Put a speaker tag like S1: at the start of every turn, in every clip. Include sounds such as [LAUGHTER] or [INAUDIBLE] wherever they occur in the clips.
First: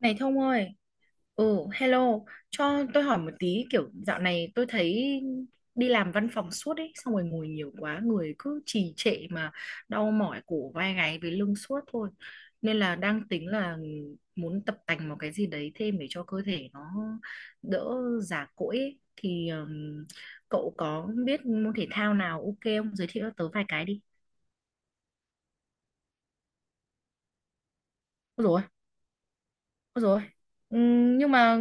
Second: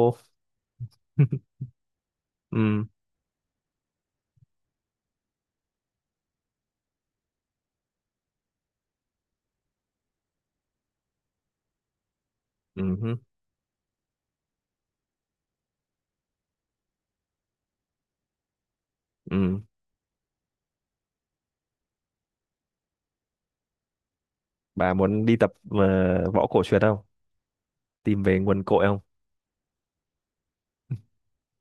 S1: Này Thông ơi, ừ,
S2: [LAUGHS]
S1: hello, cho
S2: Ừ,
S1: tôi hỏi một tí, kiểu dạo này tôi thấy đi làm văn phòng suốt ấy, xong rồi ngồi nhiều quá, người cứ trì trệ mà đau mỏi cổ vai gáy với lưng suốt thôi. Nên là
S2: ừ,
S1: đang tính là muốn tập tành một cái gì đấy thêm để cho cơ thể nó đỡ già cỗi ấy. Thì
S2: ừ.
S1: cậu có biết môn thể thao nào ok không? Giới thiệu cho tớ vài cái đi.
S2: Bà muốn đi tập võ cổ truyền không? Tìm về nguồn
S1: Rồi.
S2: cội không?
S1: Rồi. Nhưng mà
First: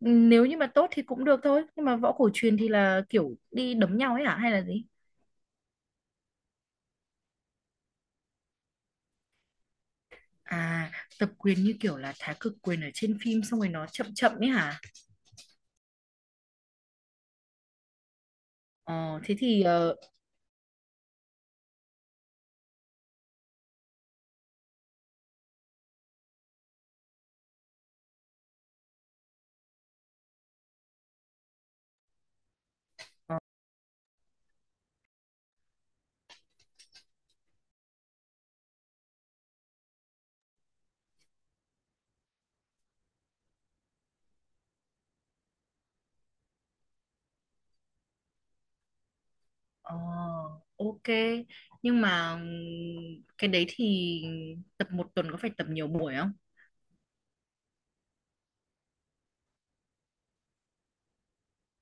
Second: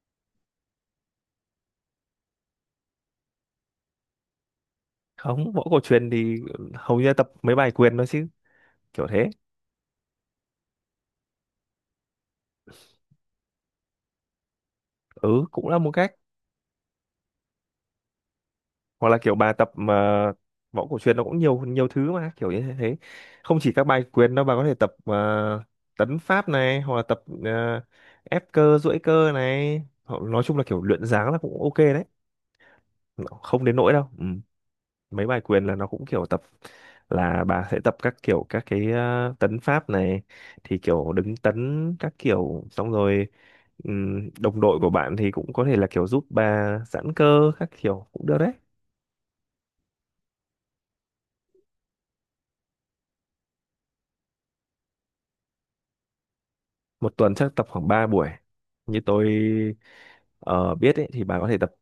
S1: nếu như mà tốt thì cũng được thôi, nhưng mà võ cổ truyền thì là kiểu đi đấm nhau ấy hả, hay là gì?
S2: Không, võ cổ truyền thì hầu như là tập mấy bài quyền thôi chứ, kiểu thế.
S1: À, tập quyền như kiểu là thái cực quyền ở trên phim, xong rồi nó chậm chậm ấy hả?
S2: Ừ, cũng là một cách. Hoặc là
S1: Ờ,
S2: kiểu
S1: thế
S2: bà
S1: thì
S2: tập mà võ cổ truyền nó cũng nhiều nhiều thứ mà, kiểu như thế. Không chỉ các bài quyền đâu, bà có thể tập tấn pháp này, hoặc là tập ép cơ, duỗi cơ này. Hoặc nói chung là kiểu luyện dáng là cũng ok đấy. Không đến nỗi đâu. Ừ. Mấy bài quyền là nó cũng kiểu tập là bà sẽ tập các kiểu các cái tấn pháp này, thì kiểu đứng tấn các kiểu xong rồi đồng đội của bạn thì cũng có thể là kiểu giúp bà giãn cơ các kiểu cũng được đấy.
S1: ờ, ok. Nhưng mà cái đấy thì tập một tuần có phải tập nhiều buổi không?
S2: Một tuần chắc tập khoảng 3 buổi như tôi ờ, biết ấy, thì bà có thể tập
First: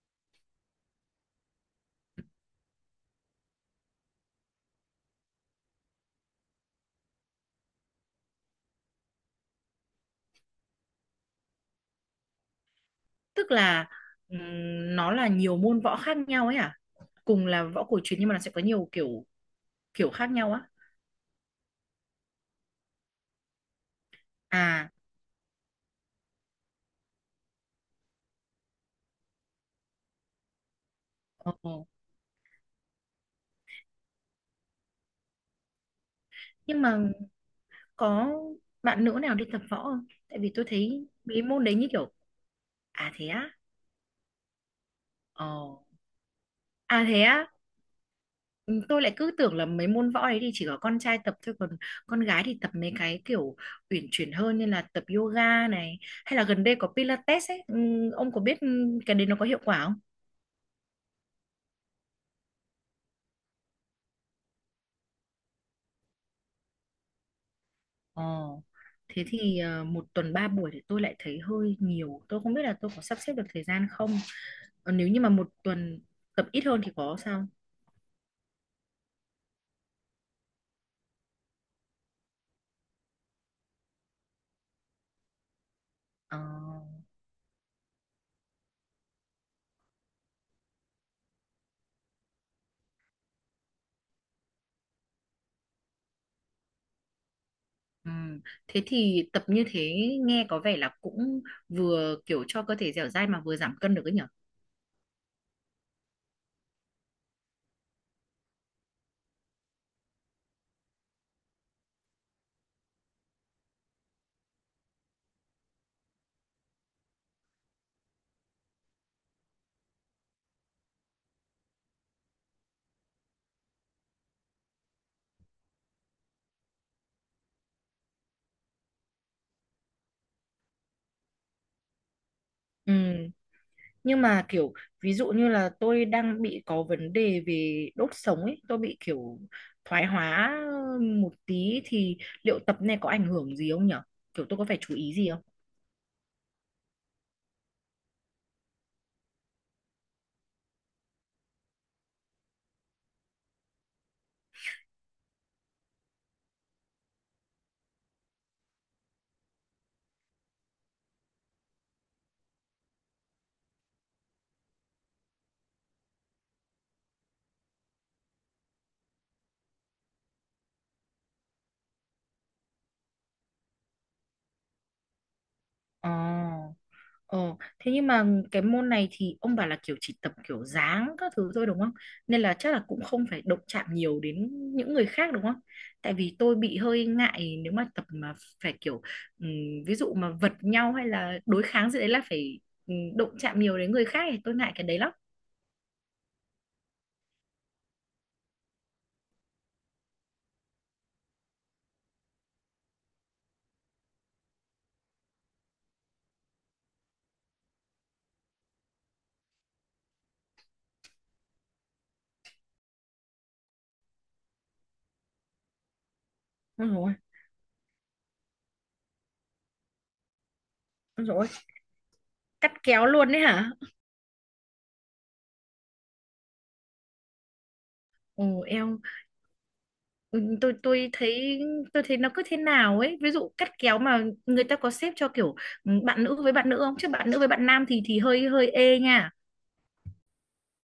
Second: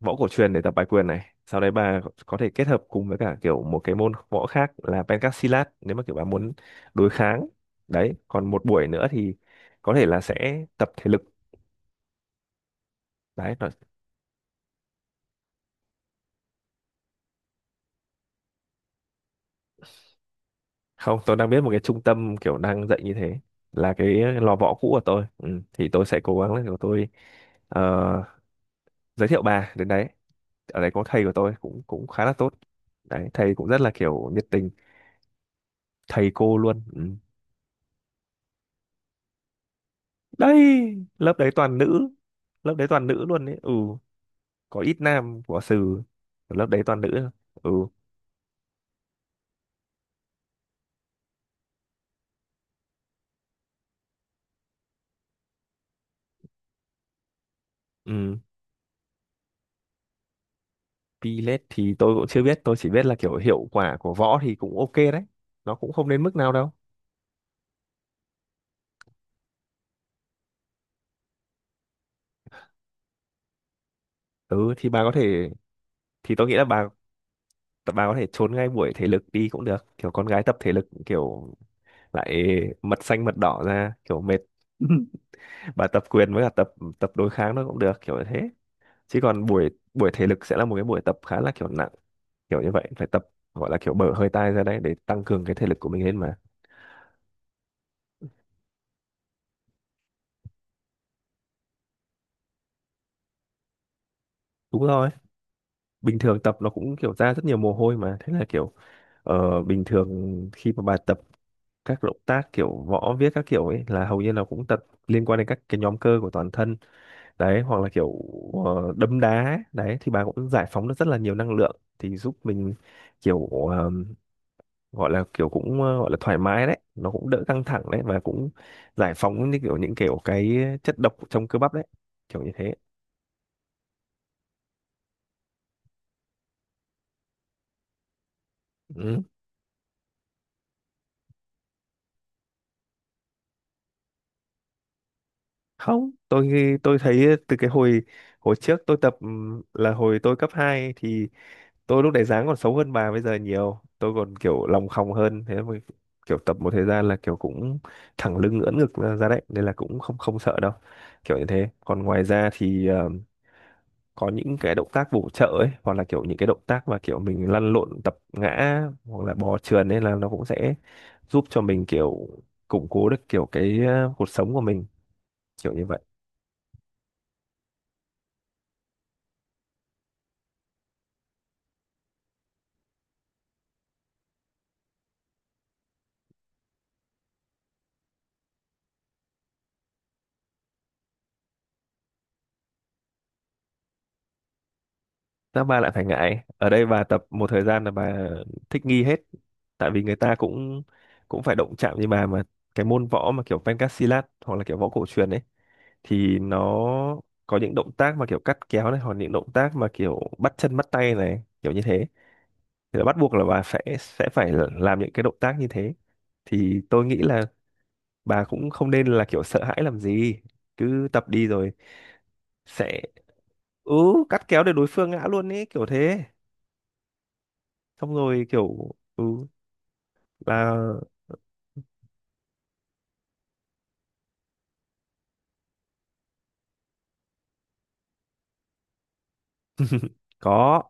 S2: võ cổ truyền để tập bài quyền này, sau đấy bà có thể kết hợp cùng với cả kiểu một cái môn võ khác là pencak silat nếu mà kiểu bà muốn đối kháng. Đấy còn một buổi nữa thì có thể là sẽ tập thể lực.
S1: Tức
S2: Đấy nói...
S1: là nó là nhiều môn võ khác nhau ấy hả? Cùng là võ cổ truyền nhưng mà nó sẽ có nhiều kiểu kiểu khác nhau á?
S2: Không, tôi đang biết một cái trung tâm kiểu đang dạy như thế, là cái lò võ cũ
S1: À.
S2: của tôi ừ. Thì tôi sẽ cố gắng là kiểu tôi ờ, giới thiệu bà đến đấy. Ở đấy có thầy của
S1: ờ
S2: tôi cũng cũng khá là tốt. Đấy thầy cũng rất là kiểu nhiệt tình, thầy cô luôn
S1: nhưng mà
S2: ừ.
S1: có bạn nữ nào đi tập võ không? Tại vì tôi
S2: Đây,
S1: thấy
S2: lớp
S1: mấy
S2: đấy
S1: môn đấy
S2: toàn
S1: như
S2: nữ,
S1: kiểu...
S2: lớp đấy toàn
S1: À
S2: nữ
S1: thế
S2: luôn
S1: á?
S2: đấy ừ. Có ít nam
S1: Ồ.
S2: của sừ, lớp đấy toàn
S1: À thế
S2: nữ.
S1: á?
S2: Ừ.
S1: Ừ, tôi lại cứ tưởng là mấy môn võ đấy thì chỉ có con trai tập thôi, còn con gái thì tập mấy cái kiểu uyển chuyển hơn, như là tập yoga này hay là gần đây có Pilates ấy. Ừ, ông
S2: Ừ.
S1: có biết cái đấy nó có hiệu quả không?
S2: Pilet thì tôi cũng chưa biết, tôi chỉ biết là kiểu hiệu quả của võ thì cũng ok đấy, nó cũng không đến mức nào đâu.
S1: Ồ, thế thì một tuần ba buổi thì tôi lại thấy hơi nhiều, tôi không biết là tôi có sắp xếp được thời gian không.
S2: Ừ thì
S1: Ờ,
S2: bà
S1: nếu
S2: có
S1: như mà một
S2: thể,
S1: tuần
S2: thì tôi
S1: tập
S2: nghĩ
S1: ít
S2: là
S1: hơn
S2: bà
S1: thì có sao?
S2: bà có thể trốn ngay buổi thể lực đi cũng được, kiểu con gái tập thể lực kiểu lại mật xanh mật đỏ ra kiểu mệt. [LAUGHS] Bà tập quyền
S1: Ờ.
S2: với cả tập tập đối kháng nó cũng được kiểu như thế, chứ còn buổi buổi thể lực sẽ là một cái buổi tập khá là kiểu nặng, kiểu như vậy phải tập, gọi là kiểu bở hơi tai ra đấy để tăng cường cái thể lực của mình lên mà.
S1: ừm. Thế thì tập như thế nghe có vẻ là cũng vừa kiểu cho cơ thể dẻo dai mà vừa giảm cân được ấy nhở?
S2: Đúng rồi, bình thường tập nó cũng kiểu ra rất nhiều mồ hôi mà, thế là kiểu bình thường khi mà bà tập các động tác kiểu võ viết các kiểu ấy là hầu như là cũng tập liên quan đến các cái nhóm cơ của toàn thân. Đấy hoặc là kiểu đấm đá đấy thì bà cũng giải phóng được rất là nhiều năng lượng, thì giúp mình kiểu ờ, gọi là kiểu cũng gọi là thoải mái đấy, nó cũng đỡ căng thẳng đấy, và cũng giải phóng như kiểu những kiểu cái chất độc trong cơ bắp đấy, kiểu như thế.
S1: Ừ. Nhưng mà kiểu ví dụ như là tôi đang bị có vấn đề về đốt sống ấy, tôi bị
S2: Ừ.
S1: kiểu thoái hóa một tí thì liệu tập này có ảnh hưởng gì không nhở? Kiểu tôi có phải chú ý gì không?
S2: Không, tôi thấy từ cái hồi hồi trước tôi tập là hồi tôi cấp 2 thì tôi lúc đấy dáng còn xấu hơn bà bây giờ nhiều, tôi còn kiểu lòng khòng hơn thế mà kiểu tập một thời gian là kiểu cũng thẳng lưng ưỡn ngực ra ra đấy, nên là cũng không không sợ đâu, kiểu như thế. Còn ngoài ra thì có những cái động tác bổ trợ ấy, hoặc là kiểu những cái động tác mà kiểu mình lăn lộn tập ngã hoặc là bò trườn, nên là nó cũng sẽ giúp cho mình kiểu củng cố được kiểu cái cột sống của mình, kiểu như vậy.
S1: Ờ. Ồ, thế nhưng mà cái môn này thì ông bảo là kiểu chỉ tập kiểu dáng các thứ thôi đúng không? Nên là chắc là cũng không phải động chạm nhiều đến những người khác đúng không? Tại vì tôi bị hơi ngại nếu mà tập mà phải kiểu ừm, ví dụ mà vật nhau hay là đối kháng gì đấy là phải động chạm nhiều đến người khác, thì tôi ngại cái đấy lắm.
S2: Sao bà lại phải ngại? Ở đây bà tập một thời gian là bà thích nghi hết. Tại vì người ta cũng cũng phải động chạm như bà mà. Cái môn võ mà kiểu Pencak hoặc là kiểu võ cổ truyền ấy, thì nó có những động tác mà kiểu cắt kéo này, hoặc những động tác mà kiểu bắt chân bắt tay này, kiểu như thế, thì là bắt buộc là bà sẽ phải làm những cái động tác như thế. Thì
S1: Ôi
S2: tôi
S1: rồi,
S2: nghĩ là bà cũng không nên là kiểu sợ hãi làm gì, cứ tập đi
S1: rồi,
S2: rồi
S1: cắt
S2: sẽ
S1: kéo luôn đấy hả?
S2: ừ. Cắt kéo để đối phương ngã luôn ấy, kiểu thế, xong rồi
S1: Ồ,
S2: kiểu
S1: eo.
S2: ừ,
S1: Ừ, tôi
S2: là
S1: tôi thấy tôi thấy nó cứ thế nào ấy, ví dụ cắt kéo mà người ta có xếp cho kiểu bạn nữ với bạn nữ không, chứ bạn nữ với bạn nam thì hơi hơi ê nha.
S2: có,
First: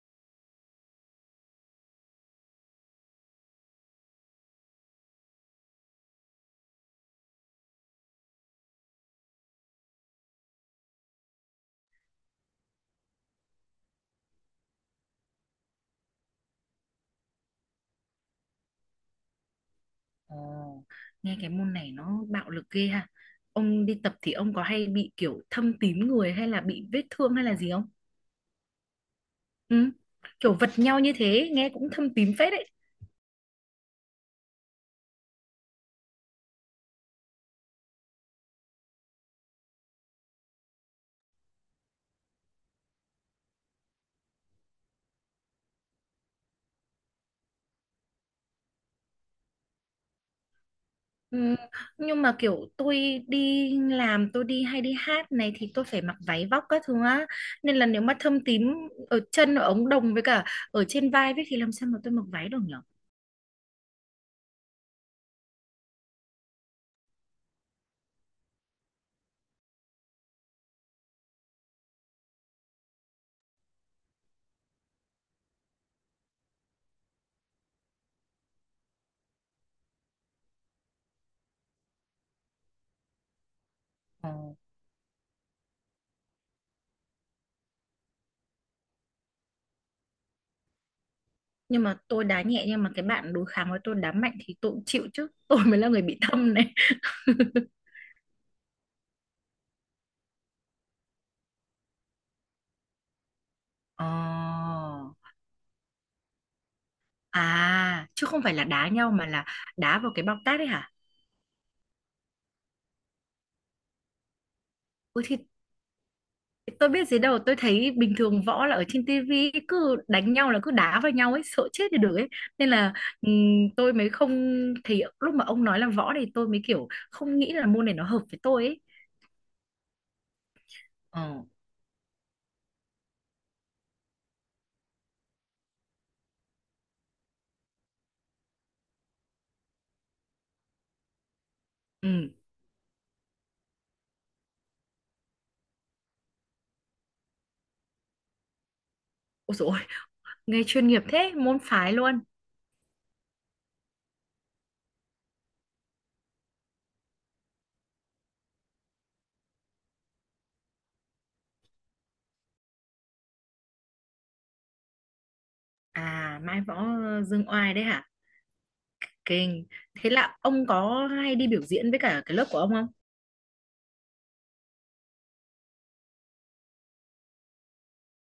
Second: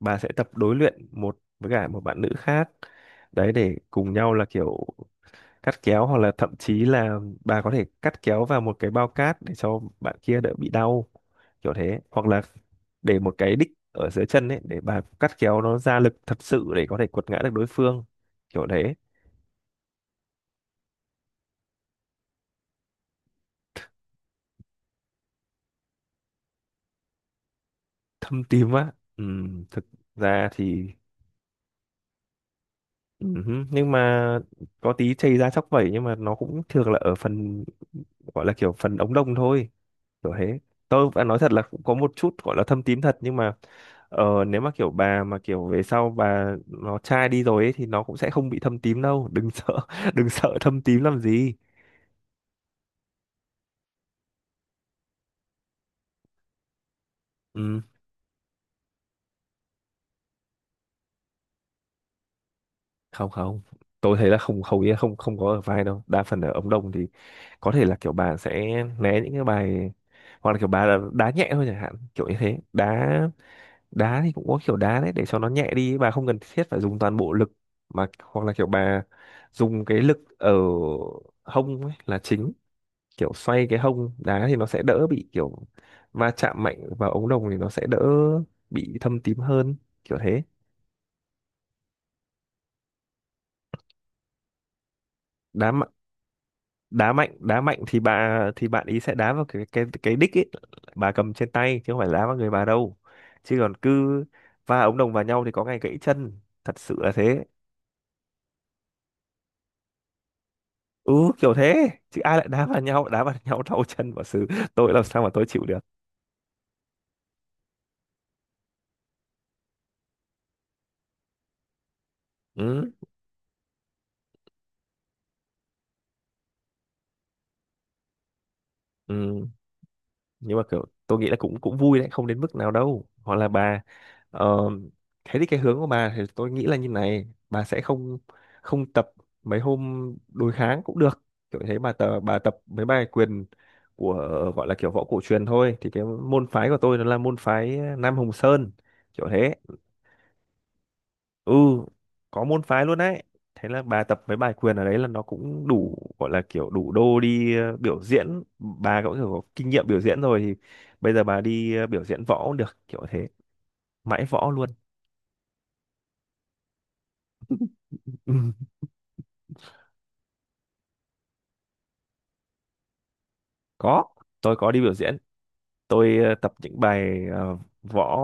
S2: bà sẽ tập đối luyện một với cả một bạn nữ khác đấy, để cùng nhau là kiểu cắt kéo, hoặc là thậm chí là bà có thể cắt kéo vào một cái bao cát để cho bạn kia đỡ bị đau, kiểu thế. Hoặc là để một cái đích ở dưới chân ấy, để bà cắt kéo nó ra lực thật sự để có thể quật ngã được đối phương, kiểu đấy.
S1: Ồ, nghe cái môn này nó bạo lực ghê ha. Ông đi tập thì ông có hay bị kiểu thâm tím người hay là bị vết thương hay là gì không?
S2: Thâm tím á? Ừ, thực
S1: Ừ.
S2: ra
S1: Kiểu vật
S2: thì
S1: nhau như thế nghe cũng thâm tím phết đấy.
S2: ừ, nhưng mà có tí chày da chóc vẩy nhưng mà nó cũng thường là ở phần gọi là kiểu phần ống đồng thôi, kiểu thế. Tôi phải nói thật là cũng có một chút gọi là thâm tím thật, nhưng mà nếu mà kiểu bà mà kiểu về sau bà nó chai đi rồi ấy, thì nó cũng sẽ không bị thâm tím đâu, đừng sợ. [LAUGHS] Đừng sợ thâm tím làm gì.
S1: Ừ, nhưng mà kiểu tôi đi làm, tôi đi hay đi hát này thì tôi phải mặc váy vóc các thứ á, nên
S2: Ừ,
S1: là nếu mà thâm tím ở chân, ở ống đồng với cả ở trên vai với, thì làm sao mà tôi mặc váy được nhở?
S2: không không tôi thấy là không, hầu như không không có ở vai đâu, đa phần ở ống đồng thì có thể là kiểu bà sẽ né những cái bài, hoặc là kiểu bà là đá nhẹ thôi chẳng hạn, kiểu như thế. Đá, đá thì cũng có kiểu đá đấy để cho nó nhẹ đi, bà không cần thiết phải dùng toàn bộ lực mà, hoặc là kiểu bà dùng cái lực ở hông ấy là chính, kiểu xoay cái hông
S1: Ờ.
S2: đá thì nó sẽ đỡ bị kiểu va chạm mạnh vào ống đồng, thì nó sẽ đỡ bị thâm tím hơn, kiểu thế.
S1: Nhưng mà tôi đá nhẹ, nhưng mà cái bạn đối kháng với tôi đá mạnh thì tôi cũng chịu chứ. [LAUGHS] Tôi
S2: Đá
S1: mới
S2: mạnh,
S1: là người bị thâm này.
S2: đá mạnh thì bà, thì bạn ý sẽ đá vào cái cái đích ấy bà cầm trên tay, chứ không phải đá vào người bà đâu, chứ còn cứ
S1: Ờ.
S2: va ống đồng vào nhau thì có ngày gãy chân, thật sự là thế.
S1: À, chứ không phải là đá nhau mà là đá vào cái bọc tát đấy hả?
S2: Ừ kiểu thế, chứ ai lại đá vào nhau, đá vào [LAUGHS] nhau đau chân và xử, tôi làm sao
S1: Ôi
S2: mà
S1: thì
S2: tôi chịu được.
S1: tôi biết gì đâu, tôi thấy bình thường võ là ở trên tivi cứ đánh nhau là cứ đá vào nhau ấy, sợ chết thì được ấy. Nên
S2: Ừ,
S1: là ừm, tôi mới không, thì lúc mà ông nói là võ thì tôi mới kiểu không nghĩ là môn này nó hợp với tôi ấy.
S2: ừ. Nhưng mà kiểu tôi nghĩ là
S1: Ờ.
S2: cũng cũng vui đấy, không đến mức nào đâu. Hoặc là bà ờ, thế thì cái hướng của bà thì tôi nghĩ là như này, bà sẽ không không tập mấy hôm đối kháng cũng được, kiểu thế. bà tập
S1: Ừ.
S2: bà tập mấy bài quyền của, gọi là kiểu võ cổ truyền thôi, thì cái môn phái của tôi nó là môn phái Nam Hồng Sơn, kiểu thế.
S1: Ôi dồi, ôi, nghe chuyên nghiệp thế,
S2: Ừ,
S1: môn phái luôn.
S2: có môn phái luôn đấy. Thế là bà tập với bài quyền ở đấy là nó cũng đủ, gọi là kiểu đủ đô đi biểu diễn, bà cũng kiểu có kinh nghiệm biểu diễn rồi, thì bây giờ bà đi biểu diễn võ cũng được, kiểu thế, mãi võ luôn.
S1: À, Mai Võ Dương Oai đấy hả?
S2: [LAUGHS] Ừ.
S1: Kinh. Thế là ông có hay đi biểu diễn với cả cái lớp của ông không?
S2: Có, tôi có đi biểu diễn, tôi tập những bài võ,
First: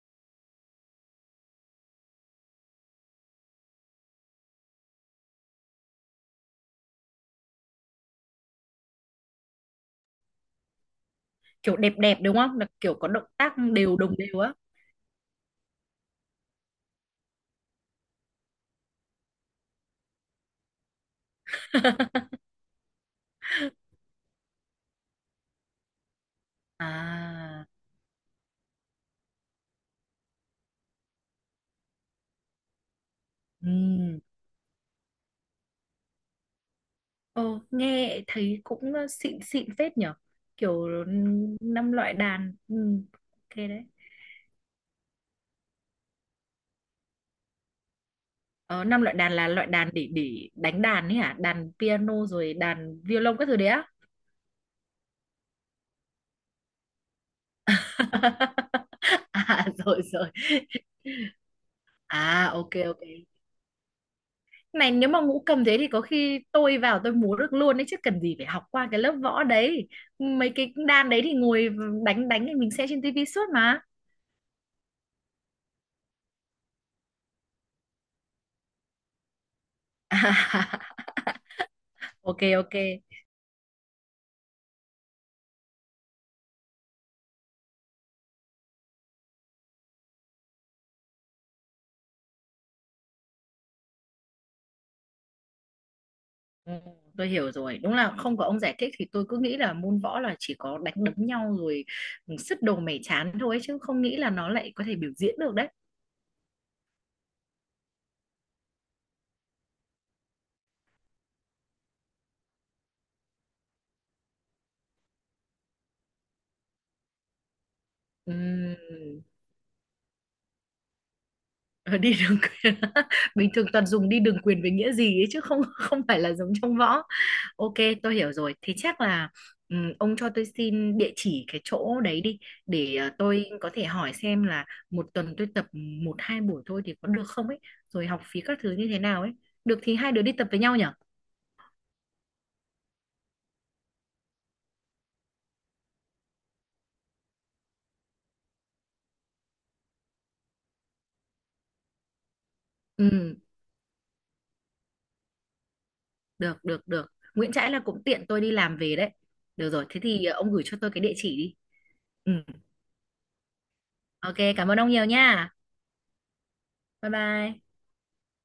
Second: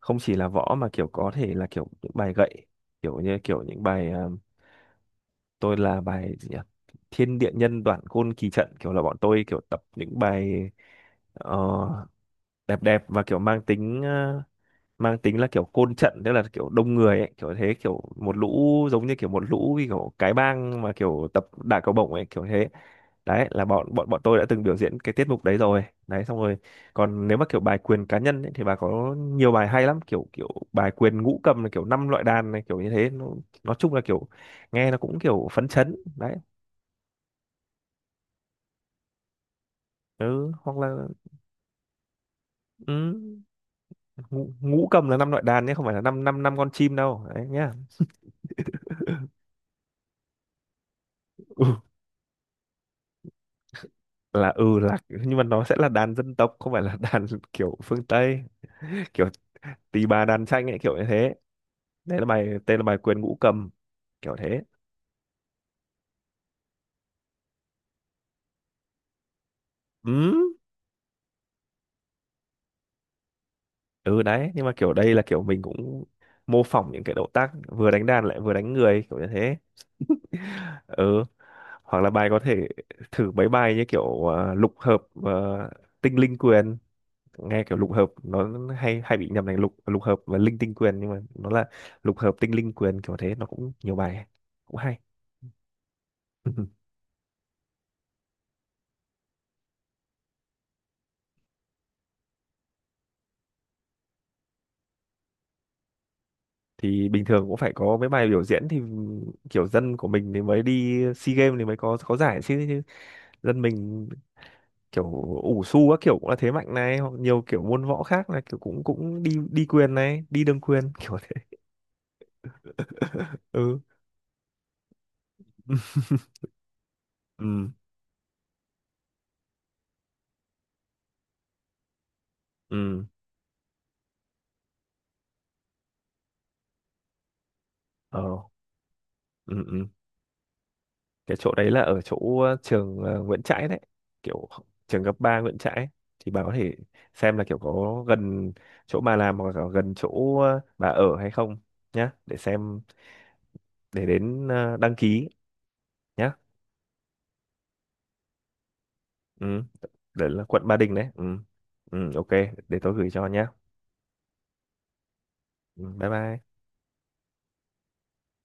S2: không chỉ là võ mà kiểu có thể là kiểu những bài gậy, kiểu như kiểu những bài tôi là bài gì nhỉ, thiên địa nhân đoạn côn kỳ trận, kiểu là bọn tôi kiểu tập những bài ờ,
S1: Kiểu đẹp đẹp đúng không? Là
S2: đẹp
S1: kiểu
S2: đẹp
S1: có
S2: và
S1: động
S2: kiểu
S1: tác
S2: mang
S1: đều,
S2: tính
S1: đồng đều á.
S2: mang tính là kiểu côn trận, tức là kiểu đông người ấy, kiểu thế, kiểu một lũ giống như kiểu một lũ như kiểu cái bang mà kiểu tập đả cầu bổng ấy,
S1: [LAUGHS]
S2: kiểu thế. Đấy là bọn bọn bọn tôi đã từng biểu diễn cái tiết mục đấy rồi đấy. Xong rồi còn nếu mà kiểu
S1: À,
S2: bài quyền cá nhân ấy, thì bà có nhiều bài hay lắm, kiểu kiểu bài quyền ngũ cầm là kiểu năm loại đàn này, kiểu như thế nó,
S1: ừ.
S2: nói chung là kiểu nghe nó cũng kiểu phấn chấn đấy.
S1: Ờ, nghe thấy cũng xịn xịn phết nhở,
S2: Ừ hoặc
S1: kiểu
S2: là
S1: năm loại đàn,
S2: ừ,
S1: ok đấy.
S2: ngũ cầm là năm loại đàn nhé, không phải là năm năm năm con chim đâu đấy nhá.
S1: Ờ, năm loại đàn là loại đàn để đánh đàn ấy hả? Đàn piano rồi đàn violon các thứ đấy á?
S2: Là ừ là, nhưng mà nó sẽ là đàn dân tộc, không phải là đàn [LAUGHS] kiểu phương Tây,
S1: [LAUGHS]
S2: kiểu
S1: À rồi
S2: tỳ bà
S1: rồi.
S2: đàn tranh ấy, kiểu như thế. Đấy là bài
S1: À, ok
S2: tên là bài
S1: ok.
S2: quyền ngũ cầm, kiểu thế.
S1: Này, nếu mà ngũ cầm thế thì có khi tôi vào tôi múa được luôn đấy chứ, cần gì phải học qua cái lớp võ đấy.
S2: Ừ,
S1: Mấy cái đàn đấy thì ngồi đánh đánh thì mình xem trên tivi suốt mà.
S2: ừ. Đấy nhưng mà kiểu đây là kiểu mình cũng mô phỏng những cái động tác vừa đánh đàn lại vừa đánh người, kiểu như thế. [LAUGHS]
S1: [LAUGHS]
S2: Ừ, hoặc là bài có
S1: Ok
S2: thể
S1: ok.
S2: thử mấy bài như kiểu lục hợp ờ, tinh linh quyền, nghe kiểu lục hợp nó hay hay bị nhầm thành lục lục hợp và linh tinh quyền, nhưng mà nó là lục hợp tinh linh quyền, kiểu thế, nó cũng nhiều bài cũng hay.
S1: Ừ,
S2: [LAUGHS]
S1: tôi hiểu rồi, đúng là không có ông giải thích thì tôi cứ nghĩ là môn võ là chỉ có đánh đấm nhau rồi, sứt đồ mẻ chán thôi, chứ không nghĩ là nó lại có thể biểu diễn được đấy.
S2: Thì bình thường cũng phải có mấy bài biểu diễn, thì kiểu dân của mình thì mới đi SEA Games thì mới có giải chứ, chứ dân mình kiểu ủ xu các kiểu cũng là thế mạnh này, hoặc nhiều kiểu môn võ khác là kiểu
S1: Ừm,
S2: cũng cũng đi đi quyền này đi đương quyền, kiểu thế.
S1: ờ, đi đường quyền. [LAUGHS]
S2: [LAUGHS]
S1: Bình thường
S2: Ừ.
S1: toàn dùng đi đường quyền với nghĩa gì ấy chứ không không phải là
S2: [LAUGHS]
S1: giống trong võ.
S2: Ừ,
S1: Ok, tôi hiểu rồi. Thì chắc là ông cho tôi xin địa chỉ cái chỗ đấy đi, để
S2: ừ,
S1: tôi có thể hỏi xem là một tuần tôi tập một hai buổi thôi thì có được không ấy, rồi học phí
S2: ờ,
S1: các thứ như thế nào ấy.
S2: ừ,
S1: Được
S2: ừ.
S1: thì hai đứa đi tập với nhau nhỉ.
S2: Cái chỗ đấy là ở chỗ trường Nguyễn Trãi đấy, kiểu trường cấp 3 Nguyễn Trãi. Thì bà có thể xem là kiểu có gần chỗ bà làm hoặc là gần chỗ bà ở hay không nhá, để xem,
S1: Ừ,
S2: để đến đăng ký nhá.
S1: được được được. Nguyễn Trãi là cũng tiện tôi đi làm về đấy.
S2: Ừ,
S1: Được rồi, thế thì
S2: đấy là
S1: ông gửi
S2: quận Ba
S1: cho tôi
S2: Đình
S1: cái
S2: đấy
S1: địa
S2: ừ.
S1: chỉ đi.
S2: Ừ ok,
S1: Ừ,
S2: để tôi gửi cho nhá.
S1: ok, cảm ơn ông nhiều nha.
S2: Ừ, bye bye.
S1: Bye bye.